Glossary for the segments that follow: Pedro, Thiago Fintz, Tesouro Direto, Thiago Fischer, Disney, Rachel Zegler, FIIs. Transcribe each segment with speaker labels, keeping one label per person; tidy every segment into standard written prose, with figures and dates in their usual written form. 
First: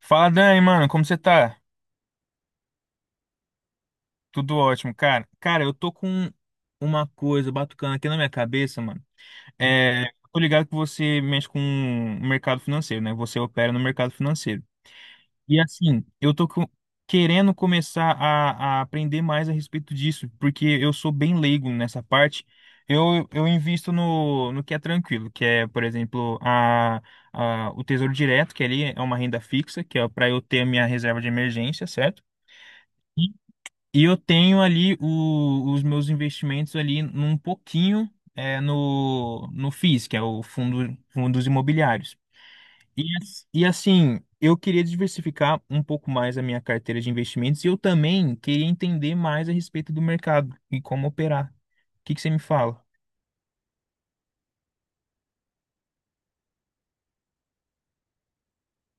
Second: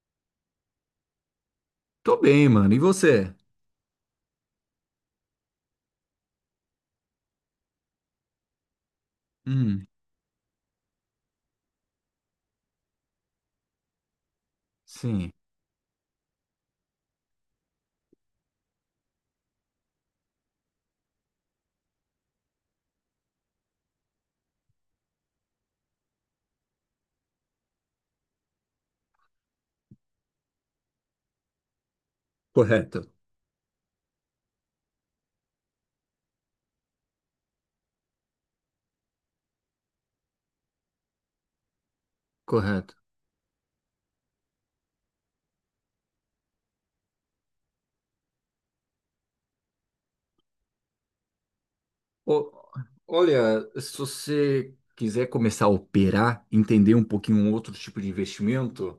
Speaker 1: Fala, Dani, mano, como você tá?
Speaker 2: Tô bem, mano. E você?
Speaker 1: Tudo ótimo, cara. Cara, eu tô com uma coisa batucando aqui na minha cabeça, mano.
Speaker 2: Hum,
Speaker 1: É, Tô ligado que você mexe com o mercado financeiro, né? Você opera no mercado financeiro.
Speaker 2: sim,
Speaker 1: E assim, querendo começar a aprender mais a respeito disso, porque eu sou bem leigo nessa parte. Eu invisto no que é tranquilo, que é, por exemplo, o Tesouro Direto, que ali é uma renda fixa, que é para eu ter a minha reserva de emergência, certo?
Speaker 2: correto,
Speaker 1: E eu tenho ali os meus investimentos ali num pouquinho no FIIs, que é o fundos imobiliários.
Speaker 2: correto.
Speaker 1: E, e assim, eu queria diversificar um pouco mais a minha carteira de investimentos e eu também queria entender mais a respeito do mercado e como operar. O que que você me
Speaker 2: Ô,
Speaker 1: fala?
Speaker 2: olha, se você quiser começar a operar, entender um pouquinho um outro tipo de investimento,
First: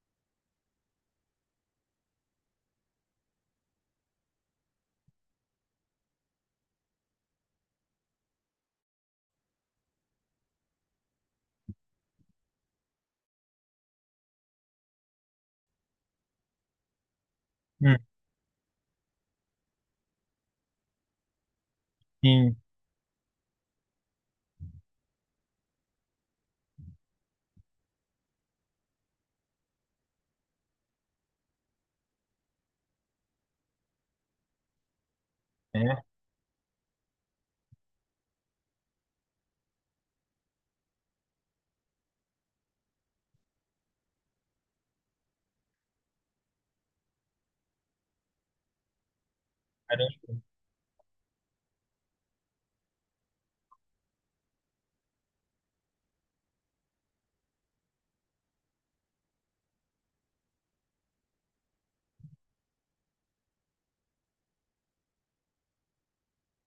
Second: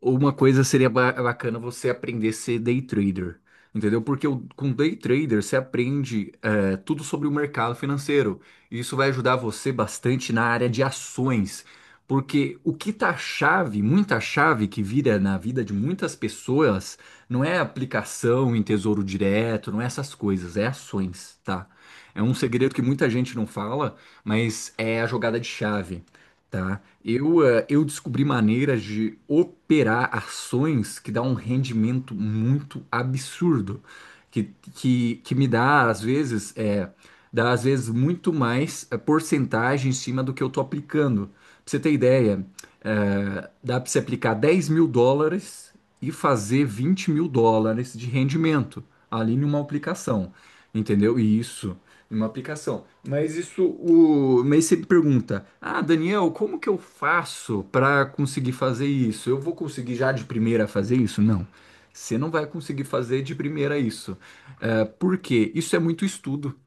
Speaker 2: uma coisa seria bacana você aprender a ser day trader, entendeu? Porque com day trader você aprende tudo sobre o mercado financeiro. E isso vai ajudar você bastante na área de ações. Porque o que tá chave, muita chave que vira na vida de muitas pessoas, não é
Speaker 1: Hum,
Speaker 2: aplicação em tesouro direto, não é essas coisas, é ações, tá? É um
Speaker 1: sim,
Speaker 2: segredo que muita gente não fala, mas é a jogada de chave. Tá? Eu descobri maneiras de operar ações que dá um rendimento muito absurdo, que, que me
Speaker 1: é,
Speaker 2: dá, às vezes, dá, às vezes, muito mais porcentagem em cima do que eu tô aplicando. Pra você ter ideia, dá para você aplicar US$ 10.000 e fazer US$ 20.000 de rendimento ali numa aplicação,
Speaker 1: caramba.
Speaker 2: entendeu? E isso uma aplicação. Mas isso. Mas sempre pergunta, ah, Daniel, como que eu faço para conseguir fazer isso? Eu vou conseguir já de primeira fazer isso? Não. Você não vai conseguir fazer de primeira isso. É, por quê? Isso é muito estudo,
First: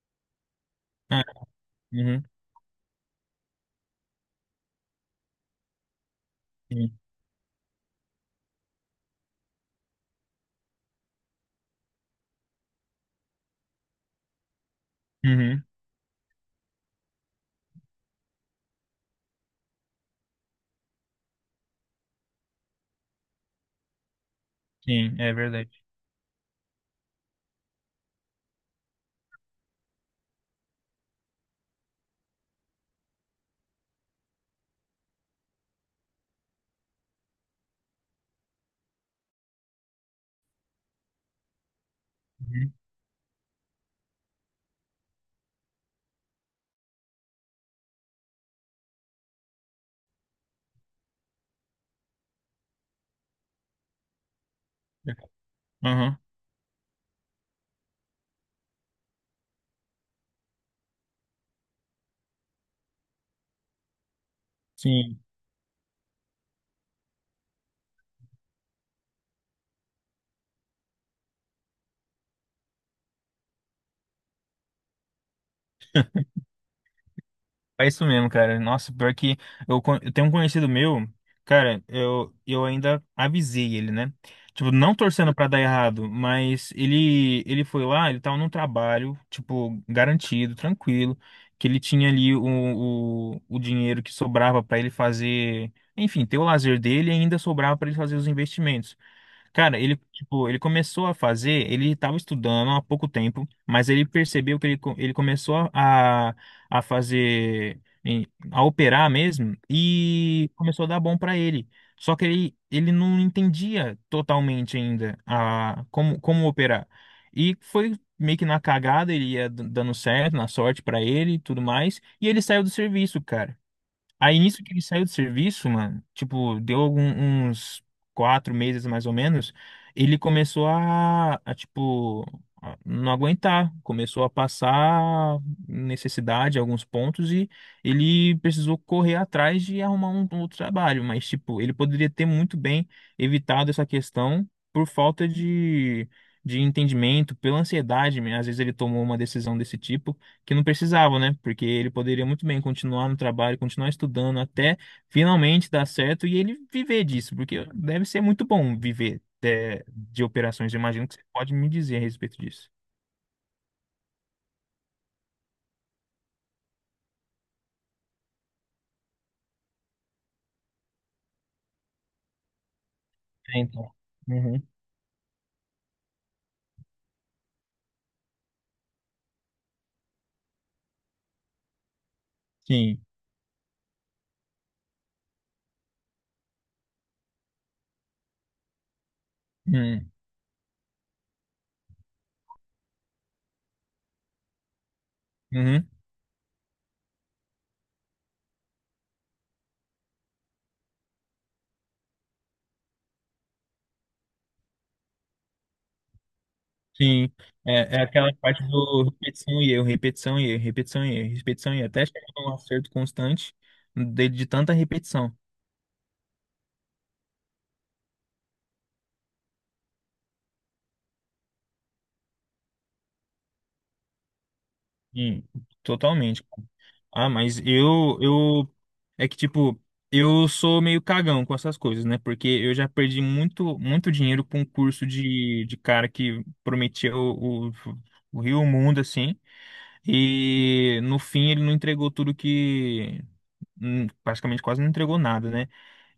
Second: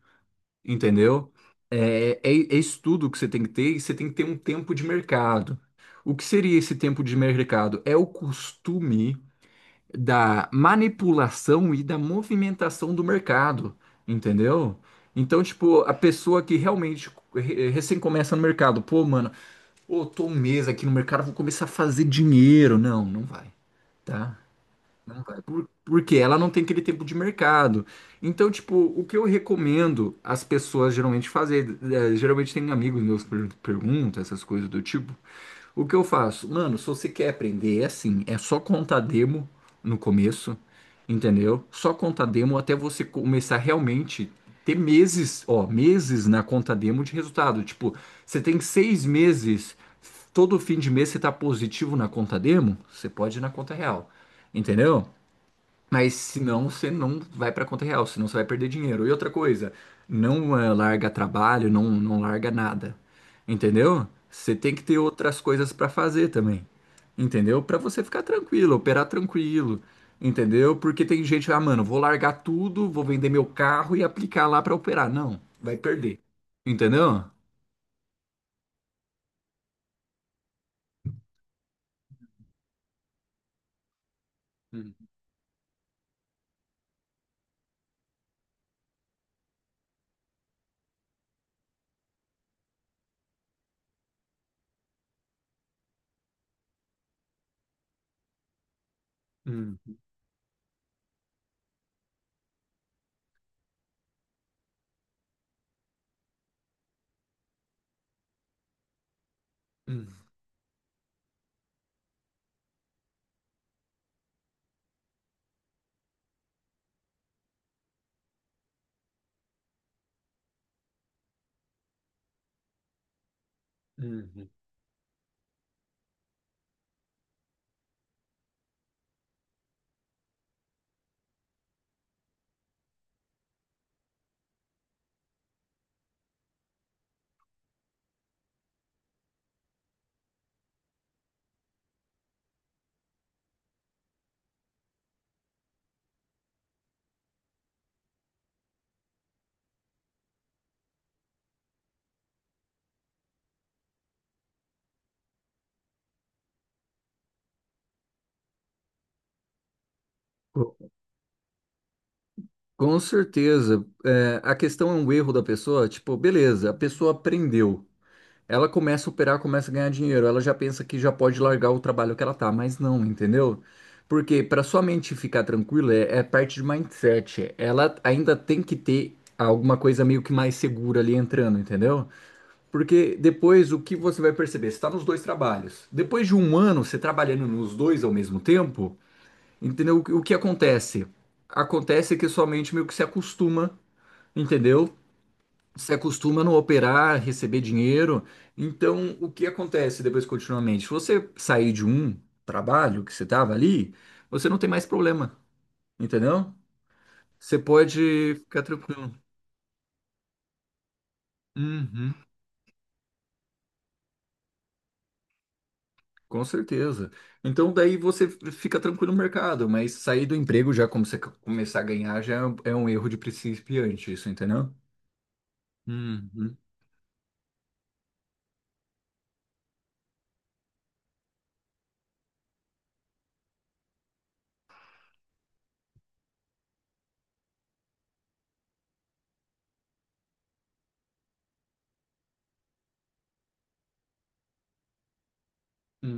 Speaker 1: Ah,
Speaker 2: entendeu? É,
Speaker 1: uhum,
Speaker 2: é, é estudo que você tem que ter e você tem que ter um tempo de mercado. O que seria esse
Speaker 1: sim,
Speaker 2: tempo de mercado? É o costume da manipulação e da movimentação do mercado, entendeu? Então,
Speaker 1: uhum,
Speaker 2: tipo, a pessoa que realmente recém começa no mercado, pô, mano, ô, tô um mês aqui no mercado, vou começar a fazer dinheiro. Não, não vai, tá?
Speaker 1: sim,
Speaker 2: Não
Speaker 1: é
Speaker 2: vai. Por,
Speaker 1: verdade.
Speaker 2: porque ela não tem aquele tempo de mercado. Então, tipo, o que eu recomendo as pessoas geralmente fazer, geralmente tem amigos meus que perguntam essas coisas do tipo, o que eu faço? Mano, se você quer aprender, é assim, é só contar demo no começo, entendeu? Só contar demo
Speaker 1: Uhum,
Speaker 2: até você começar realmente ter meses, ó, meses na conta demo de resultado. Tipo, você tem 6 meses, todo fim de mês você tá positivo na conta demo, você pode ir na conta real, entendeu? Mas
Speaker 1: uhum,
Speaker 2: senão você não vai para conta real, senão você vai perder dinheiro. E outra coisa, não larga trabalho, não, não larga nada. Entendeu? Você tem que ter
Speaker 1: sim.
Speaker 2: outras coisas para fazer também. Entendeu? Para você ficar tranquilo, operar tranquilo. Entendeu? Porque tem gente, ah, mano, vou largar tudo, vou vender meu carro e aplicar lá para operar. Não, vai perder. Entendeu?
Speaker 1: É isso mesmo, cara. Nossa, pior que eu tenho um conhecido meu, cara, eu ainda avisei ele, né? Tipo, não
Speaker 2: Hum,
Speaker 1: torcendo pra dar errado, mas ele foi lá, ele tava num trabalho, tipo, garantido, tranquilo, que ele tinha ali o dinheiro que sobrava pra ele fazer, enfim, ter o lazer dele e ainda sobrava pra ele fazer os investimentos. Cara,
Speaker 2: hum,
Speaker 1: ele, tipo, ele começou a fazer, ele estava estudando há pouco tempo, mas ele percebeu que ele começou a fazer, a operar mesmo,
Speaker 2: hum,
Speaker 1: e começou a dar bom para ele. Só que ele não entendia totalmente ainda como operar. E foi meio que na cagada, ele ia dando certo, na sorte para ele e tudo mais, e ele saiu do serviço, cara. Aí
Speaker 2: hum.
Speaker 1: nisso que ele saiu do serviço, mano, tipo, uns 4 meses mais ou menos, ele começou tipo, a não aguentar, começou a passar necessidade em alguns pontos e ele precisou correr atrás de arrumar um outro trabalho, mas, tipo, ele poderia ter muito bem evitado essa questão por falta de entendimento, pela ansiedade, né? Às vezes ele tomou uma decisão desse tipo que não precisava, né? Porque ele poderia muito bem continuar no trabalho, continuar estudando até finalmente dar certo e ele viver disso, porque deve ser muito bom viver de operações.
Speaker 2: Co-
Speaker 1: Eu imagino que você pode me dizer a respeito disso.
Speaker 2: Com certeza. É, a questão é um erro da pessoa, tipo, beleza, a pessoa aprendeu. Ela começa a operar, começa a ganhar dinheiro. Ela já pensa que já pode largar o trabalho que ela tá, mas não,
Speaker 1: É,
Speaker 2: entendeu?
Speaker 1: então,
Speaker 2: Porque
Speaker 1: uhum,
Speaker 2: para sua mente ficar tranquila é parte de mindset. Ela ainda tem que ter alguma coisa meio que mais segura ali entrando, entendeu?
Speaker 1: sim,
Speaker 2: Porque depois o que você vai perceber? Você tá nos dois trabalhos. Depois de um ano, você trabalhando nos dois ao mesmo tempo, entendeu? O que
Speaker 1: uhum,
Speaker 2: o que acontece? Acontece que sua mente meio que se acostuma, entendeu?
Speaker 1: uhum,
Speaker 2: Você acostuma não operar, receber dinheiro. Então, o que acontece depois continuamente? Se você sair de um trabalho que você estava ali, você não tem mais problema, entendeu?
Speaker 1: sim.
Speaker 2: Você
Speaker 1: É, é aquela
Speaker 2: pode ficar
Speaker 1: parte do
Speaker 2: tranquilo.
Speaker 1: repetição e erro, repetição e erro, repetição e erro, repetição e erro, até
Speaker 2: Uhum,
Speaker 1: chegar num acerto constante de tanta repetição.
Speaker 2: com certeza. Então, daí você fica tranquilo no mercado, mas sair do emprego já, como você começar a ganhar, já é um erro de principiante, isso, entendeu?
Speaker 1: Sim, totalmente,
Speaker 2: Uhum,
Speaker 1: cara. Ah, é que tipo, eu sou meio cagão com essas coisas, né? Porque eu já perdi muito, muito dinheiro com um curso de cara que prometia o Rio e o Mundo, assim, e no fim ele não entregou tudo que praticamente quase não entregou nada, né?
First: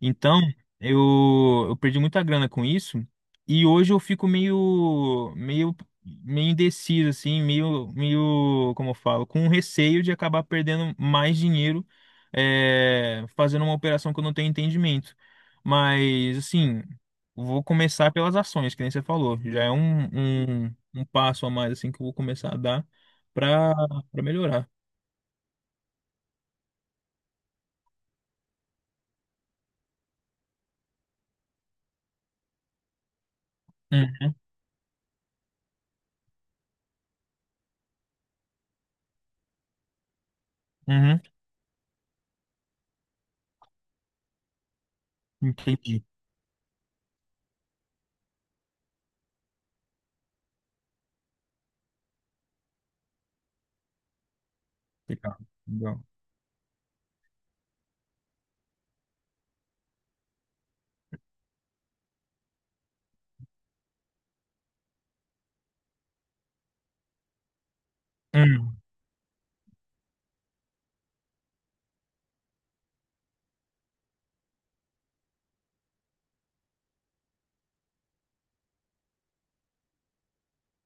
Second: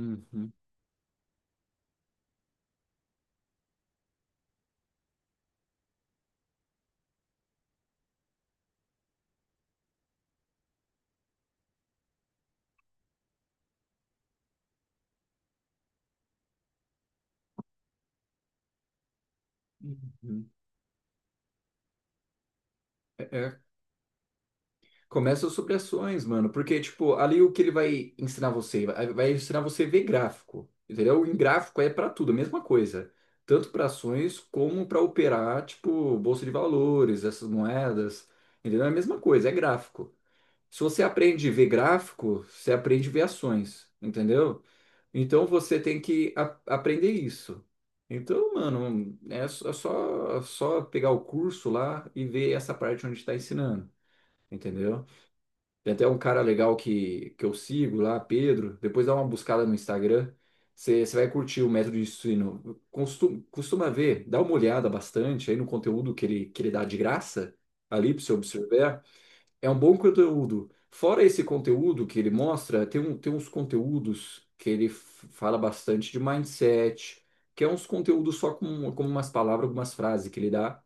Speaker 1: Então, eu perdi muita grana com isso e hoje eu fico meio indeciso, assim, como eu falo, com receio de acabar perdendo mais dinheiro fazendo uma operação que eu não tenho entendimento. Mas, assim, vou começar pelas ações, que nem você falou. Já é
Speaker 2: uhum.
Speaker 1: um passo a mais, assim, que eu vou começar a dar para melhorar.
Speaker 2: Começa as supressões, mano, porque, tipo, ali o que ele vai ensinar você? Vai ensinar você a ver gráfico, entendeu? Em gráfico é pra tudo, a mesma coisa. Tanto pra
Speaker 1: Uhum,
Speaker 2: ações como pra operar, tipo, bolsa de valores, essas moedas, entendeu? É a mesma coisa, é gráfico. Se você
Speaker 1: uhum,
Speaker 2: aprende a ver gráfico, você aprende a ver ações, entendeu? Então você tem
Speaker 1: entendi.
Speaker 2: que aprender isso. Então, mano, é só pegar o curso lá e ver essa parte onde está ensinando, entendeu?
Speaker 1: Legal,
Speaker 2: Tem
Speaker 1: legal.
Speaker 2: até um cara legal que eu sigo lá, Pedro. Depois dá uma buscada no Instagram. Você vai curtir o método de ensino. Costuma ver, dá uma olhada bastante aí no conteúdo que ele dá de graça ali para você
Speaker 1: Hum,
Speaker 2: observar. É um bom conteúdo. Fora esse conteúdo que ele mostra, tem uns conteúdos que ele fala bastante de mindset, que é uns conteúdos só com umas palavras, algumas frases que ele dá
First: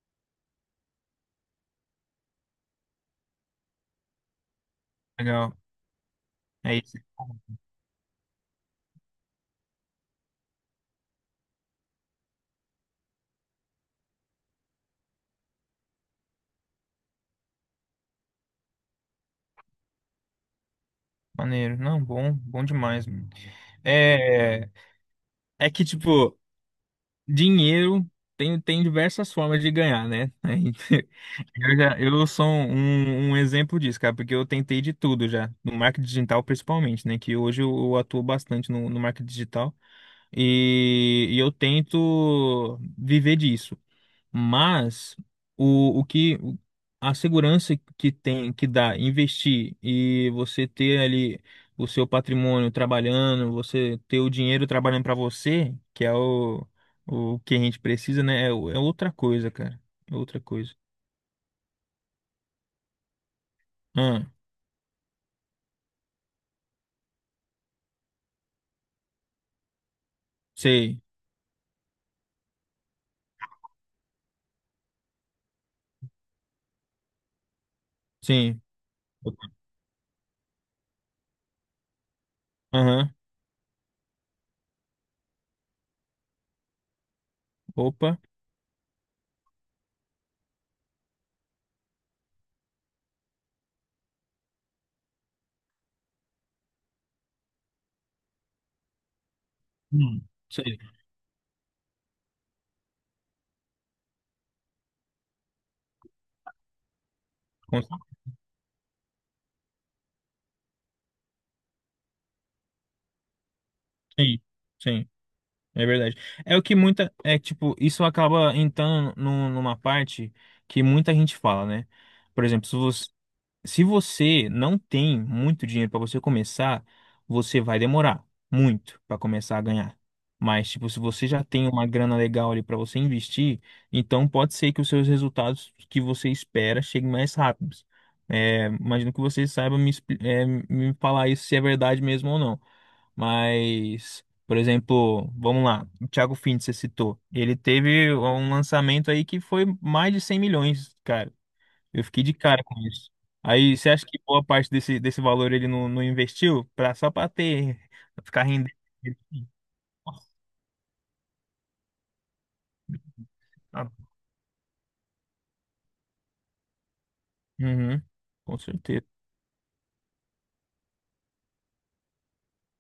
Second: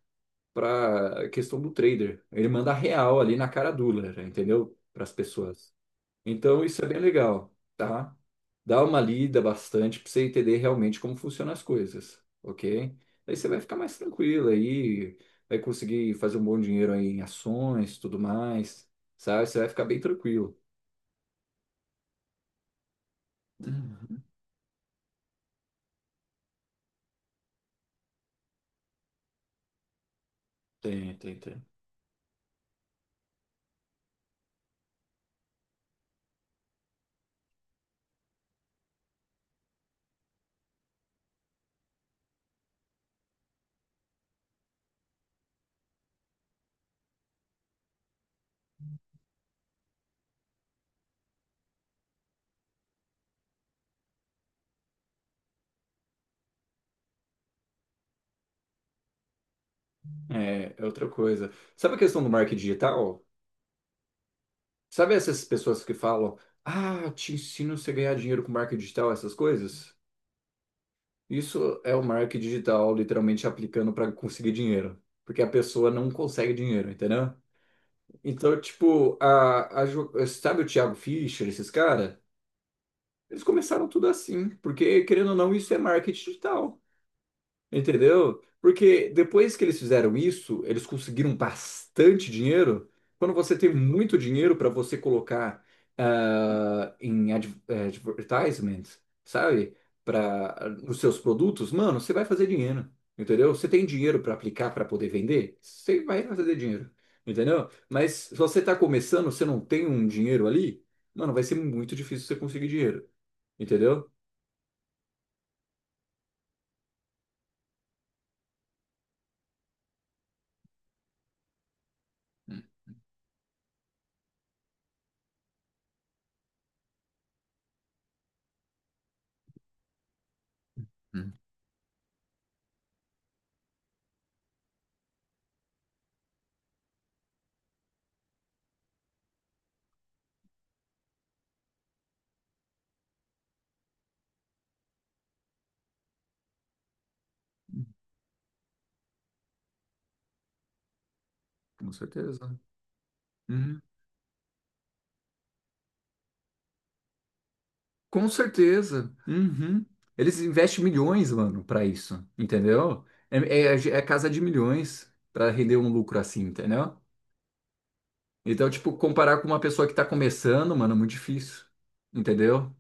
Speaker 2: para a questão do trader. Ele manda real ali na cara dura, entendeu? Para as
Speaker 1: legal.
Speaker 2: pessoas. Então
Speaker 1: É
Speaker 2: isso é bem
Speaker 1: isso.
Speaker 2: legal, tá? Dá uma lida bastante para você entender realmente como funcionam as coisas, ok? Aí você vai ficar mais tranquilo aí, vai conseguir fazer um bom dinheiro aí em ações, tudo mais, sabe? Você vai ficar bem tranquilo.
Speaker 1: Maneiro. Não, bom, bom demais, mano. É, é que, tipo, dinheiro tem diversas formas de ganhar, né? Aí,
Speaker 2: Tem, tem, tem.
Speaker 1: eu, já, eu sou um exemplo disso, cara, porque eu tentei de tudo já, no marketing digital principalmente, né? Que hoje eu atuo bastante no marketing digital e eu tento viver disso. Mas o que a segurança que tem que dá investir e você ter ali o seu patrimônio trabalhando, você ter o dinheiro trabalhando para você, que é o que a gente precisa, né? É, é outra coisa, cara. É outra coisa.
Speaker 2: É, é outra coisa. Sabe a questão do marketing digital?
Speaker 1: Ah,
Speaker 2: Sabe essas pessoas que falam, ah, te ensino você a ganhar dinheiro com marketing digital, essas coisas?
Speaker 1: sei.
Speaker 2: Isso é o marketing digital literalmente aplicando para conseguir dinheiro, porque a pessoa não consegue dinheiro, entendeu? Então,
Speaker 1: Sim.
Speaker 2: tipo, sabe o Thiago Fischer, esses caras?
Speaker 1: Aham.
Speaker 2: Eles começaram tudo assim, porque querendo ou não, isso é marketing digital.
Speaker 1: Opa.
Speaker 2: Entendeu? Porque depois que eles fizeram isso, eles conseguiram bastante dinheiro. Quando você tem muito dinheiro para você colocar em advertisement, sabe?
Speaker 1: Hum.
Speaker 2: Para
Speaker 1: Sei.
Speaker 2: os seus produtos, mano, você vai fazer dinheiro. Entendeu? Você tem dinheiro para aplicar para poder vender? Você vai fazer dinheiro. Entendeu?
Speaker 1: Com-
Speaker 2: Mas se você está começando, você não tem um dinheiro ali, mano, vai ser muito difícil você conseguir dinheiro. Entendeu?
Speaker 1: sim, sim, é verdade. É o que muita. É tipo, isso acaba entrando numa parte que muita gente fala, né? Por
Speaker 2: Hum,
Speaker 1: exemplo, se você não tem muito dinheiro para você começar, você vai demorar muito para começar a ganhar. Mas, tipo, se você
Speaker 2: hum,
Speaker 1: já tem uma grana legal ali para você investir, então pode ser que os seus resultados que você espera cheguem mais rápidos. É, imagino que você saiba me falar isso se é verdade mesmo ou não. Mas, por exemplo, vamos lá, o Thiago Fintz, você citou. Ele teve um lançamento aí que foi mais de 100 milhões, cara.
Speaker 2: Com
Speaker 1: Eu fiquei de
Speaker 2: certeza.
Speaker 1: cara com isso. Aí,
Speaker 2: Uhum.
Speaker 1: você acha que boa parte desse valor ele não investiu pra, só para ter, pra
Speaker 2: Com
Speaker 1: ficar rendendo?
Speaker 2: certeza. Uhum.
Speaker 1: Nossa,
Speaker 2: Eles investem milhões, mano, pra isso, entendeu? É, é-
Speaker 1: tá.
Speaker 2: é casa de milhões pra render um lucro assim, entendeu?
Speaker 1: Uhum, com
Speaker 2: Então, tipo,
Speaker 1: certeza.
Speaker 2: comparar com uma pessoa que tá começando, mano, é muito difícil, entendeu?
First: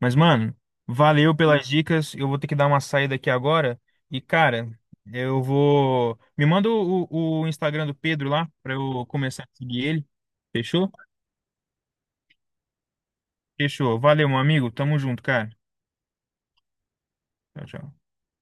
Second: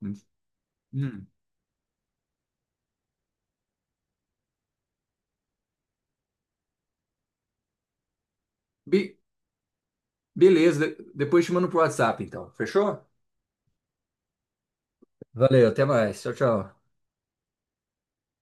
Speaker 1: Mas, mano,
Speaker 2: Hum.
Speaker 1: valeu pelas dicas. Eu vou ter que dar uma saída aqui agora. E, cara, eu vou. Me manda o Instagram do Pedro lá pra eu
Speaker 2: Be-
Speaker 1: começar a seguir ele.
Speaker 2: beleza,
Speaker 1: Fechou?
Speaker 2: depois te mando pro WhatsApp, então. Fechou?
Speaker 1: Fechou. Valeu, meu amigo. Tamo junto, cara.
Speaker 2: Valeu, até mais. Tchau, tchau.
Speaker 1: Tchau, tchau.